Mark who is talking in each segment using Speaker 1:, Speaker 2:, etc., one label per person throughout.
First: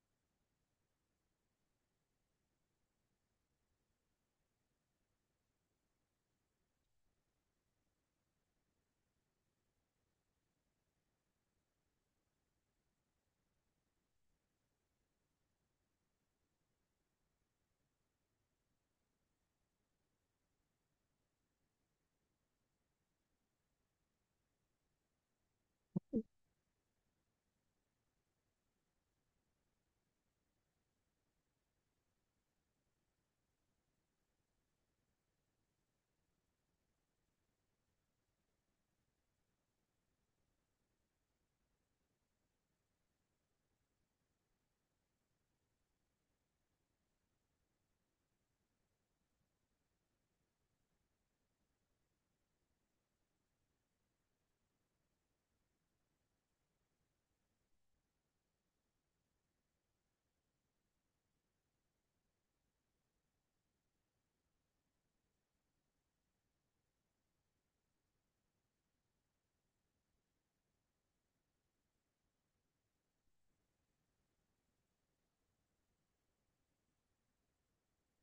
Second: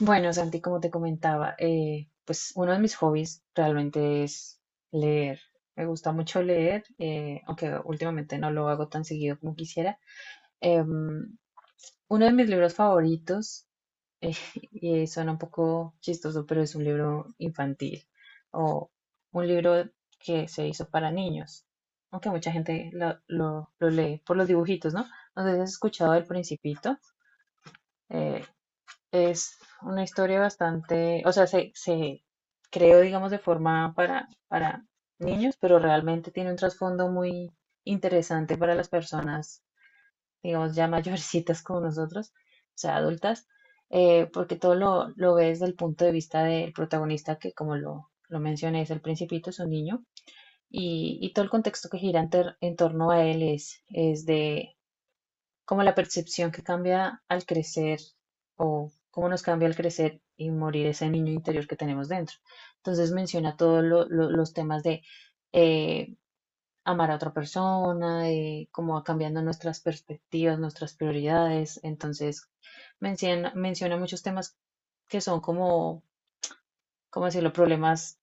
Speaker 1: Bueno, Santi, como te comentaba, pues uno de mis hobbies realmente es leer. Me gusta mucho leer, aunque últimamente no lo hago tan seguido como quisiera. Em, Uno de mis libros favoritos, eh, y suena un poco chistoso, pero es un libro infantil o un libro que se hizo para niños, aunque mucha gente lo lee por los dibujitos, ¿no? No sé si has escuchado El Principito. eh, es una historia bastante, o sea, se creó, digamos, de forma para niños, pero realmente tiene un trasfondo muy interesante para las personas, digamos, ya mayorcitas como nosotros, o sea, adultas, porque todo lo ves desde el punto de vista del protagonista, que como lo mencioné, es el principito, es un niño, y todo el contexto que gira en torno a él es de, como la percepción que cambia al crecer o cómo nos cambia al crecer y morir ese niño interior que tenemos dentro. Entonces menciona todos los temas de eh, amar a otra persona, de cómo va cambiando nuestras perspectivas, nuestras prioridades. Entonces menciona muchos temas que son como, ¿cómo decirlo?, problemas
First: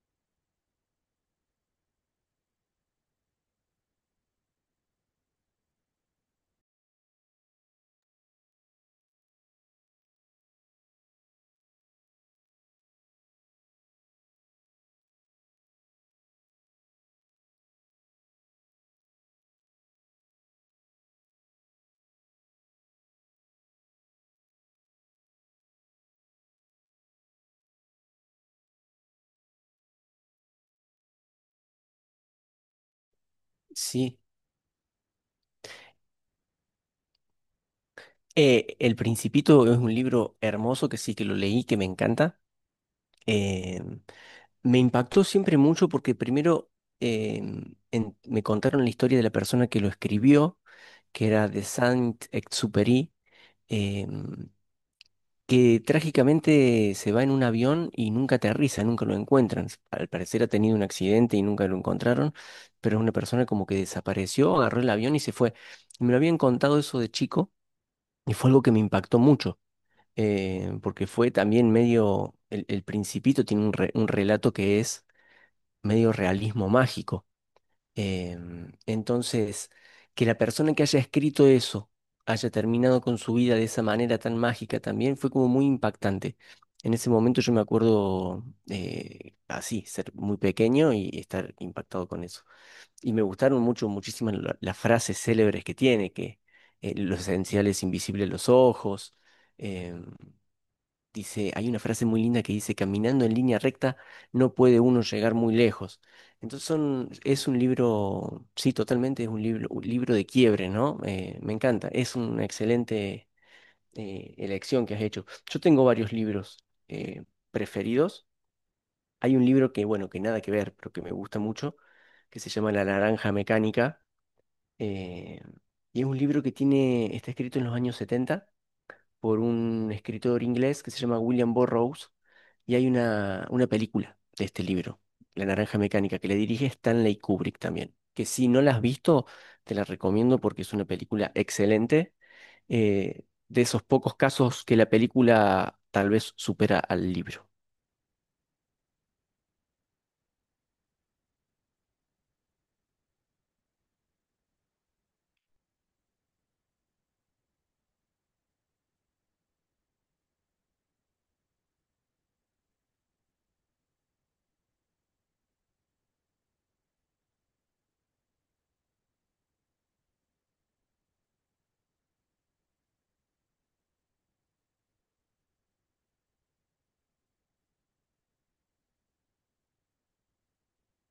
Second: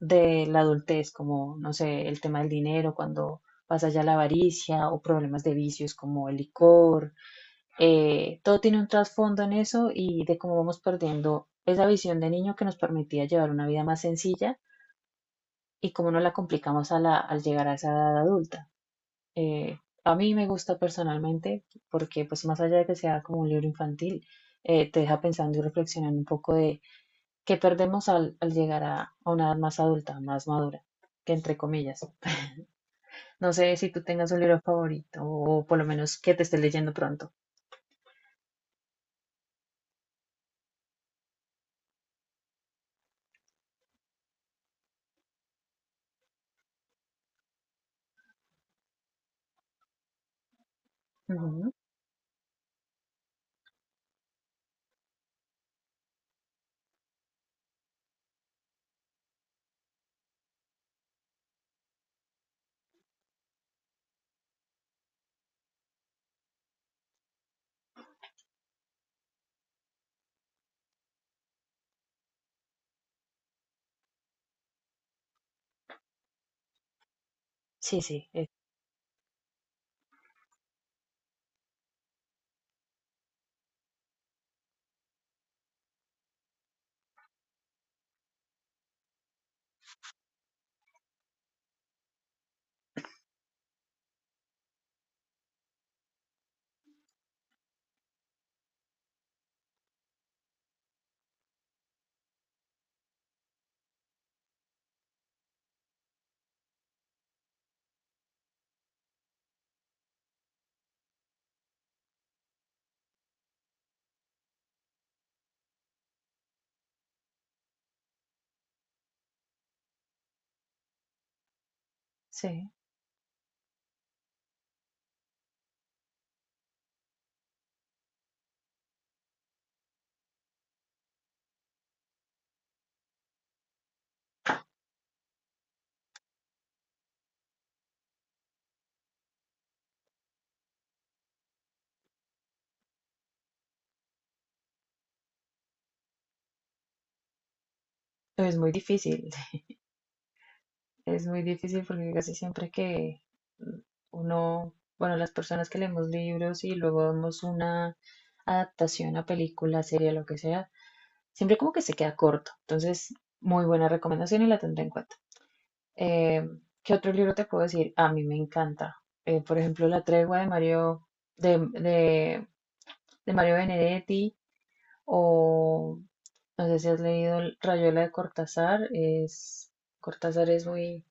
Speaker 1: de la adultez, como, no sé, el tema del dinero, cuando pasa ya la avaricia o problemas de vicios como el licor, todo tiene un trasfondo en eso y de cómo vamos perdiendo esa visión de niño que nos permitía llevar una vida más sencilla y cómo nos la complicamos a al llegar a esa edad adulta. A mí me gusta personalmente porque pues más allá de que sea como un libro infantil, te deja pensando y reflexionando un poco de qué perdemos al llegar a una edad más adulta, más madura, que entre comillas. No sé si tú
Speaker 2: Sí,
Speaker 1: tengas un libro favorito o por lo menos que te estés leyendo pronto.
Speaker 2: El Principito es un libro hermoso que sí que lo leí, que me encanta. Eh, Me impactó siempre mucho porque primero eh, me contaron la historia de la persona que lo escribió, que era de
Speaker 1: Ujú.
Speaker 2: Saint-Exupéry, eh, que trágicamente se va en un avión y nunca aterriza, nunca lo encuentran. Al parecer ha tenido un accidente y nunca lo encontraron, pero es una persona como que desapareció, agarró el avión y se fue. Y me lo habían contado eso de chico y fue algo que me impactó mucho. Porque fue también medio, el Principito tiene un, un relato que es medio realismo mágico.
Speaker 1: Sí, sí,
Speaker 2: Entonces, que la persona que haya escrito eso haya terminado con su vida de esa manera tan mágica también fue como muy impactante. En ese momento yo me acuerdo así, ser muy pequeño y estar impactado con eso. Y me gustaron mucho, muchísimas las frases célebres que tiene, que lo esencial es invisible a los ojos. em, Dice, hay una frase muy linda que dice, caminando en línea recta no puede uno llegar muy lejos. Entonces son, es un libro, sí, totalmente es un libro de quiebre, ¿no? Me encanta, es una excelente elección que has hecho. Yo tengo varios libros eh, preferidos. Hay un libro que, bueno, que nada que ver, pero que me gusta mucho, que se
Speaker 1: sí.
Speaker 2: llama La Naranja Mecánica. eh, y es un libro que tiene, está escrito en los años 70 por un escritor inglés que se llama William Burroughs y hay una película de este libro, La Naranja Mecánica, que le dirige Stanley Kubrick también, que si no la has visto, te la recomiendo porque es una película excelente, de esos pocos casos que la película tal vez supera al libro.
Speaker 1: Es muy difícil, es muy difícil porque casi siempre que uno, bueno, las personas que leemos libros y luego vemos una adaptación a película, serie, lo que sea, siempre como que se queda corto. Entonces, muy buena recomendación y la tendré en cuenta. Eh, ¿Qué otro libro te puedo decir? A mí me encanta. Por ejemplo, La tregua de Mario, de, de, de Mario Benedetti, o no sé si has leído El Rayuela de Cortázar. Es, Cortázar es muy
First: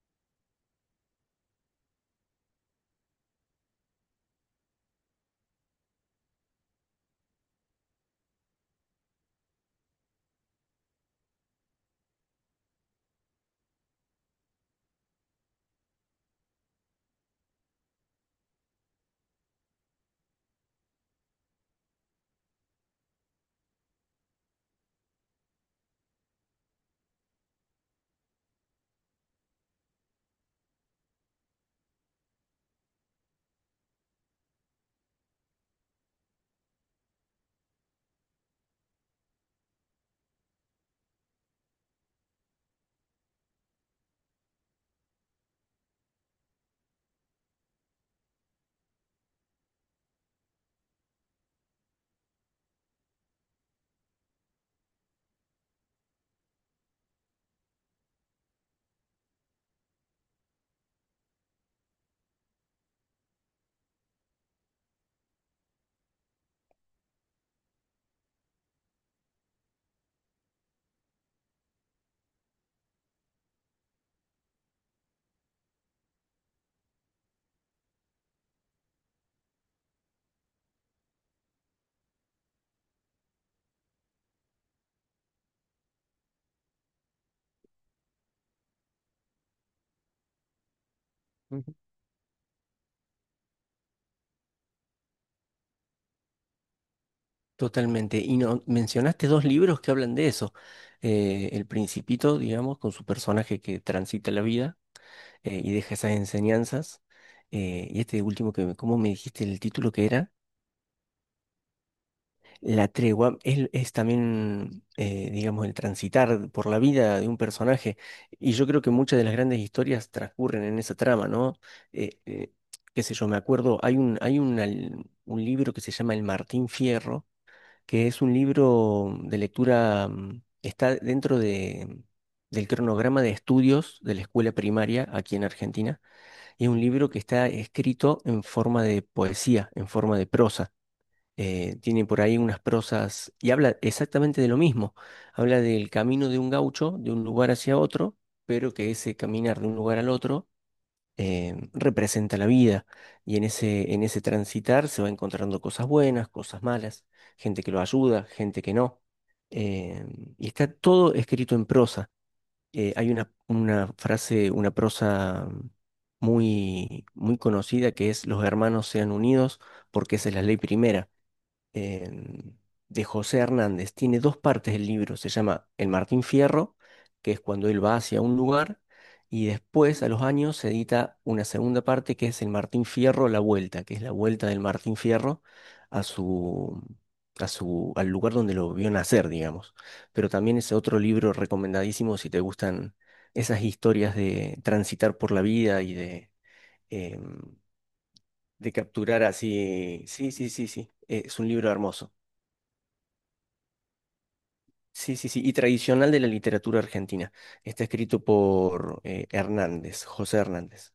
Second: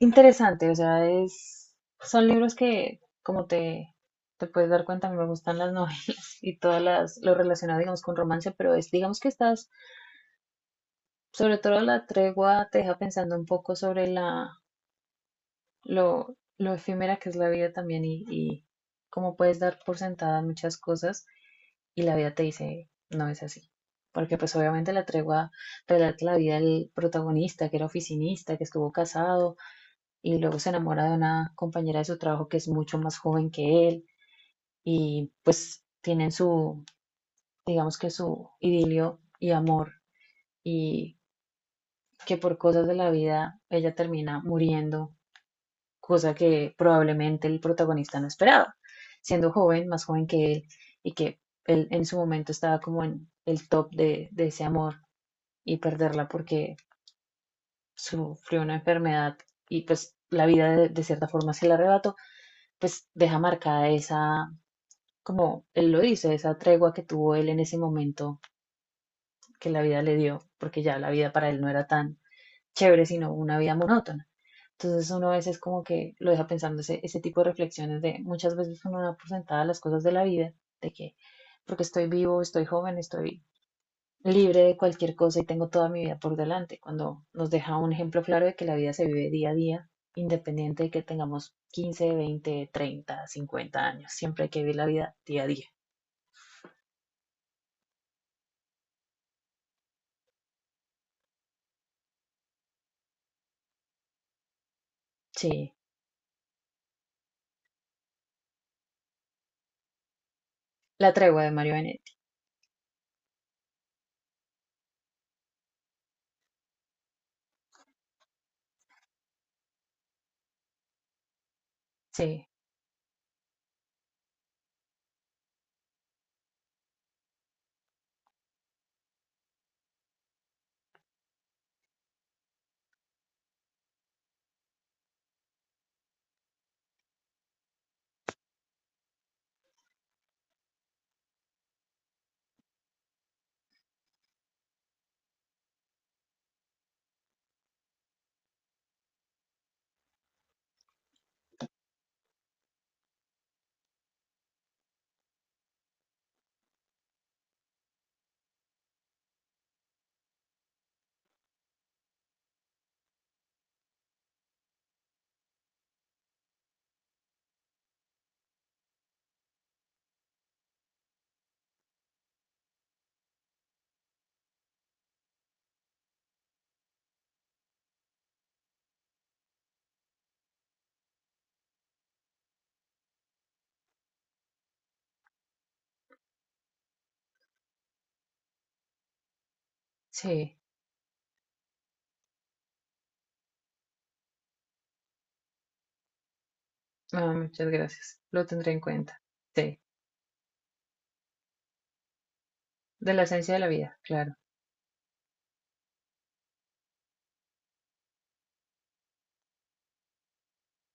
Speaker 1: interesante, o sea, es, son libros que, como te puedes dar cuenta, a mí me gustan las novelas y todas las, lo relacionado, digamos, con romance, pero es, digamos que estás, sobre todo la tregua te deja pensando un poco sobre la, lo efímera que es la vida también y cómo puedes dar por sentada muchas cosas y la vida te dice, no es así. Porque pues obviamente la tregua relata la vida del protagonista, que era oficinista, que estuvo casado, y luego se enamora de una compañera de su trabajo que es mucho más joven que él y pues tienen su, digamos que su idilio y amor y que por cosas de la vida ella termina muriendo, cosa que probablemente el protagonista no esperaba, siendo joven, más joven que él, y que él en su momento estaba como en el top de ese amor y perderla porque sufrió una enfermedad y pues la vida de cierta forma se la arrebató, pues deja marcada esa, como él lo dice, esa tregua que tuvo él en ese momento que la vida le dio, porque ya la vida para él no era tan chévere, sino una vida monótona. Entonces uno a veces como que lo deja pensando ese, ese tipo de reflexiones de muchas veces uno da por sentada las cosas de la vida, de que porque estoy vivo, estoy joven, estoy libre de cualquier cosa y tengo toda mi vida por delante, cuando nos deja un ejemplo claro de que la vida se vive día a día, independiente de que tengamos
Speaker 2: Ujú.
Speaker 1: 15, 20, 30, 50 años, siempre hay que vivir la vida día a día.
Speaker 2: Totalmente. Y no, mencionaste dos libros que hablan de eso. El Principito, digamos, con su personaje que transita la vida
Speaker 1: Sí,
Speaker 2: y deja esas enseñanzas. Y este último que, ¿cómo me dijiste el título que era?
Speaker 1: La tregua de Mario Benetti.
Speaker 2: La tregua es también, digamos, el transitar por la vida de un personaje. Y yo creo que muchas de las grandes historias transcurren en esa trama, ¿no? Eh,
Speaker 1: Sí,
Speaker 2: eh, qué sé yo, me acuerdo, un libro que se llama El Martín Fierro, que es un libro de lectura, mm, está dentro del cronograma de estudios de la escuela primaria aquí en Argentina. Es un libro que está escrito en forma de poesía, en forma de prosa. Tiene por ahí unas prosas y habla exactamente de lo mismo. Habla del camino de un gaucho, de un lugar hacia otro, pero que ese caminar de un lugar al otro representa la vida. Y en en ese transitar se va encontrando cosas buenas, cosas malas, gente que lo ayuda, gente que no. Eh, y está todo escrito en prosa hay una frase, una prosa muy, muy conocida que es los hermanos sean unidos porque esa es la ley primera em, de José Hernández. Tiene dos partes el libro. Se llama El Martín Fierro, que es cuando él va hacia un lugar, y después, a los años, se edita una segunda parte que es El Martín Fierro, la vuelta, que es la vuelta del Martín Fierro a a su, al lugar donde lo vio nacer, digamos. Pero también
Speaker 1: sí.
Speaker 2: es otro libro recomendadísimo si te gustan esas historias de transitar por la vida y de...
Speaker 1: Ah,
Speaker 2: em,
Speaker 1: muchas gracias. Lo
Speaker 2: de
Speaker 1: tendré en cuenta.
Speaker 2: capturar
Speaker 1: Sí.
Speaker 2: así, sí, sí, sí, sí, es un libro hermoso.
Speaker 1: De la esencia de la vida, claro.
Speaker 2: Sí, sí, sí, y tradicional de la literatura argentina. Está escrito por Hernández, José Hernández.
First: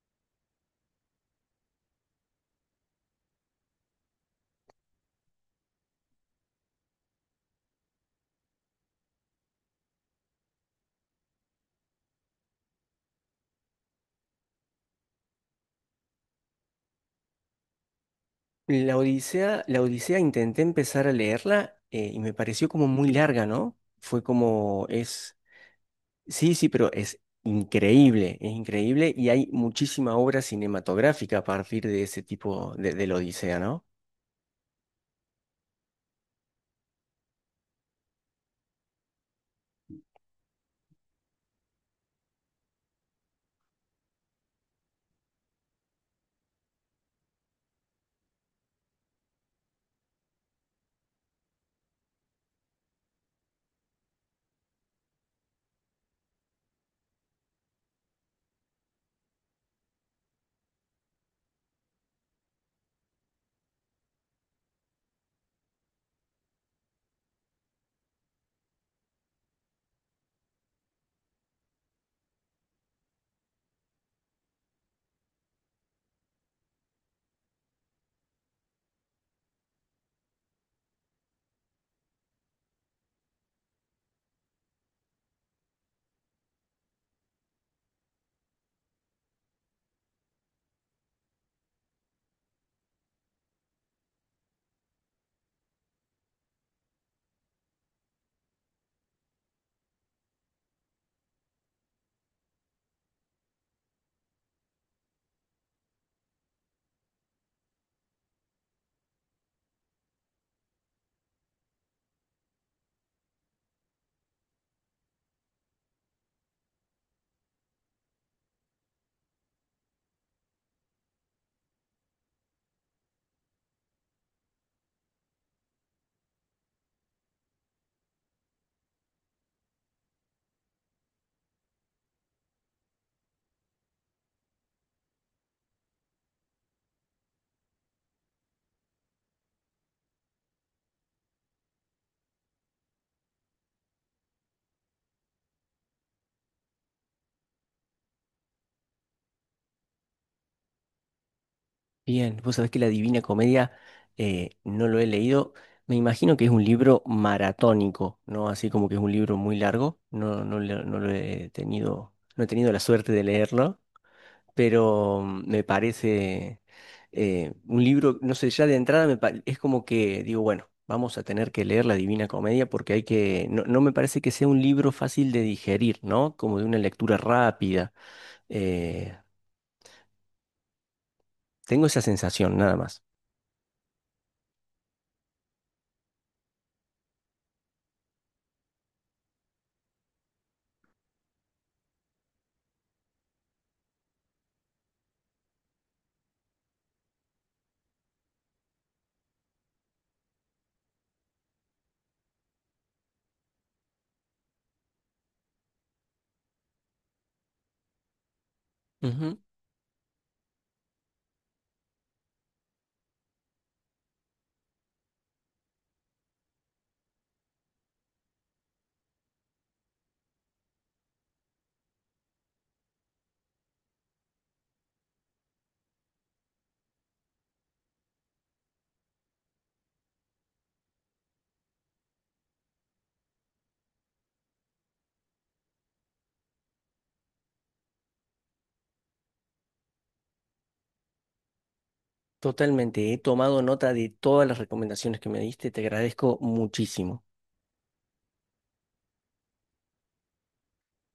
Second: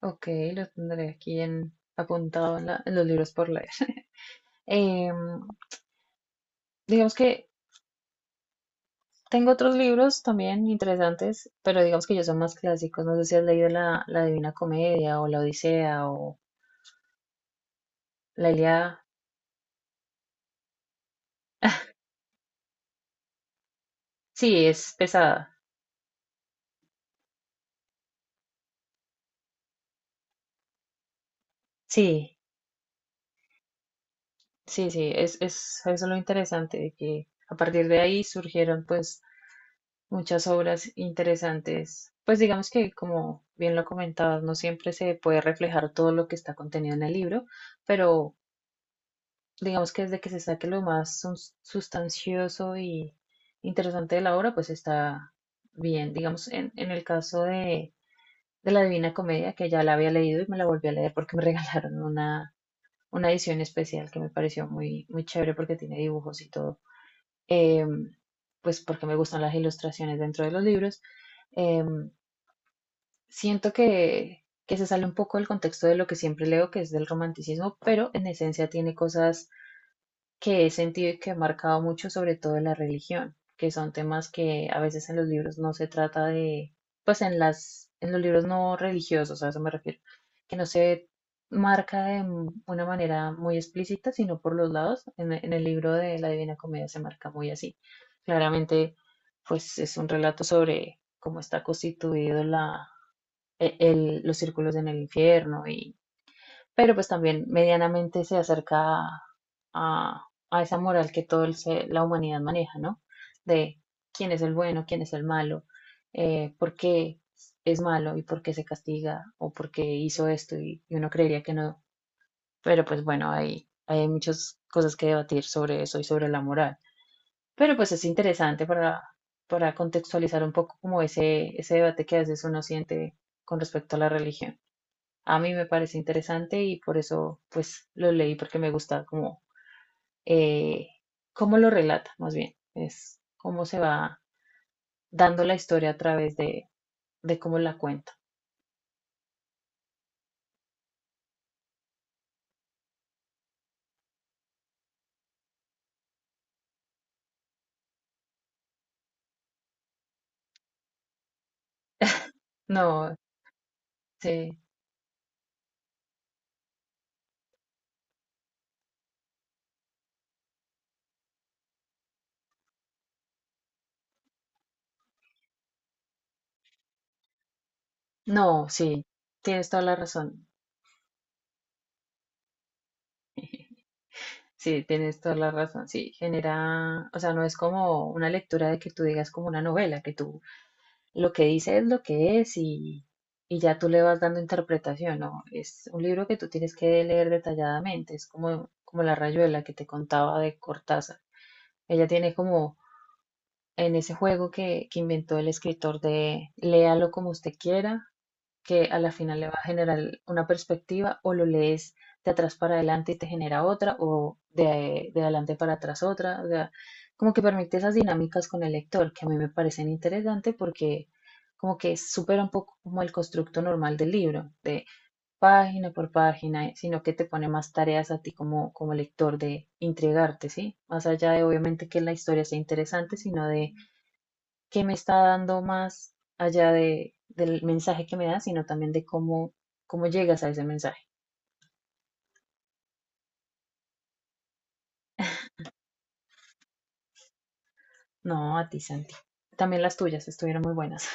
Speaker 1: Ok, lo tendré aquí en, apuntado en, en los libros por leer. Em, digamos que tengo otros libros también interesantes, pero digamos que ellos son más clásicos. No sé si has leído la, la Divina Comedia o la Odisea o la Ilíada.
Speaker 2: La Odisea intenté empezar a leerla y me pareció como muy larga, ¿no? Fue
Speaker 1: Sí,
Speaker 2: como
Speaker 1: es
Speaker 2: es,
Speaker 1: pesada.
Speaker 2: sí, sí, pero es increíble y hay muchísima obra cinematográfica a partir de ese
Speaker 1: Sí,
Speaker 2: tipo de la Odisea, ¿no?
Speaker 1: sí, sí, es eso es lo interesante de que a partir de ahí surgieron pues muchas obras interesantes. Pues digamos que, como bien lo comentabas, no siempre se puede reflejar todo lo que está contenido en el libro, pero digamos que desde que se saque lo más sustancioso y interesante de la obra, pues está bien. Digamos, en el caso de la Divina Comedia, que ya la había leído y me la volví a leer porque me regalaron una edición especial que me pareció muy, muy chévere porque tiene dibujos y todo. Em, pues porque me gustan las ilustraciones dentro de los libros. Em, Siento que se sale un poco del contexto de lo que siempre leo, que es del romanticismo, pero en esencia tiene cosas que he sentido y que he marcado mucho, sobre todo en la religión, que son temas que a veces en los libros no se trata de, pues en las, en los libros no religiosos, a eso me refiero, que no se marca de una manera muy explícita, sino por los lados. En el libro de la Divina Comedia se marca muy así. Claramente, pues es un relato sobre cómo está constituido la, los círculos en el infierno, y, pero pues también medianamente se acerca a, a- a esa moral que toda la humanidad maneja, ¿no? De quién es el bueno, quién es el malo, por qué es malo y por qué se castiga o por qué hizo esto y uno creería que no, pero pues bueno, hay muchas cosas que debatir sobre eso y sobre la moral, pero pues es interesante para contextualizar un poco como ese debate que a veces uno siente con respecto a la religión. A mí me parece interesante y por eso pues lo leí porque me gusta como eh, cómo lo relata más bien, es cómo se va dando la historia a través de cómo la cuenta.
Speaker 2: Bien, vos sabés que La Divina Comedia no lo he leído. Me imagino que es un libro maratónico, ¿no? Así como que es un libro muy largo. No, no, lo no lo he tenido, no he tenido la suerte
Speaker 1: No,
Speaker 2: de leerlo,
Speaker 1: sí,
Speaker 2: pero mm, me parece un libro, no sé, ya de entrada es como que digo, bueno, vamos a tener que leer La Divina Comedia porque hay que, no, no me parece que sea un libro fácil de digerir, ¿no? Como de una lectura rápida.
Speaker 1: no, sí,
Speaker 2: Eh,
Speaker 1: tienes toda la razón.
Speaker 2: Tengo esa sensación, nada más.
Speaker 1: Sí, tienes toda la razón. Sí, genera, o sea, no es como una lectura de que tú digas como una novela, que tú lo que dice es lo que es y ya tú le vas dando interpretación, ¿no? Es un libro que tú tienes que leer detalladamente, es como, como La Rayuela que te contaba de Cortázar. Ella tiene como en ese juego que inventó el escritor de léalo como usted quiera, que a la final le va a generar una perspectiva o lo lees de atrás para adelante y te genera otra o de adelante para atrás otra. O sea, como que permite esas dinámicas con el lector que a mí me parecen interesantes porque como que supera un poco como el constructo normal del libro, de página por página, sino que te pone más tareas a ti como, como lector de intrigarte, ¿sí? Más allá de obviamente que la historia sea interesante, sino de que me está dando más allá de, del mensaje que me da, sino también de cómo, cómo llegas a ese mensaje.
Speaker 2: Totalmente, he tomado nota de todas las recomendaciones que me diste, te agradezco muchísimo.
Speaker 1: No, a ti, Santi. También las tuyas estuvieron muy buenas.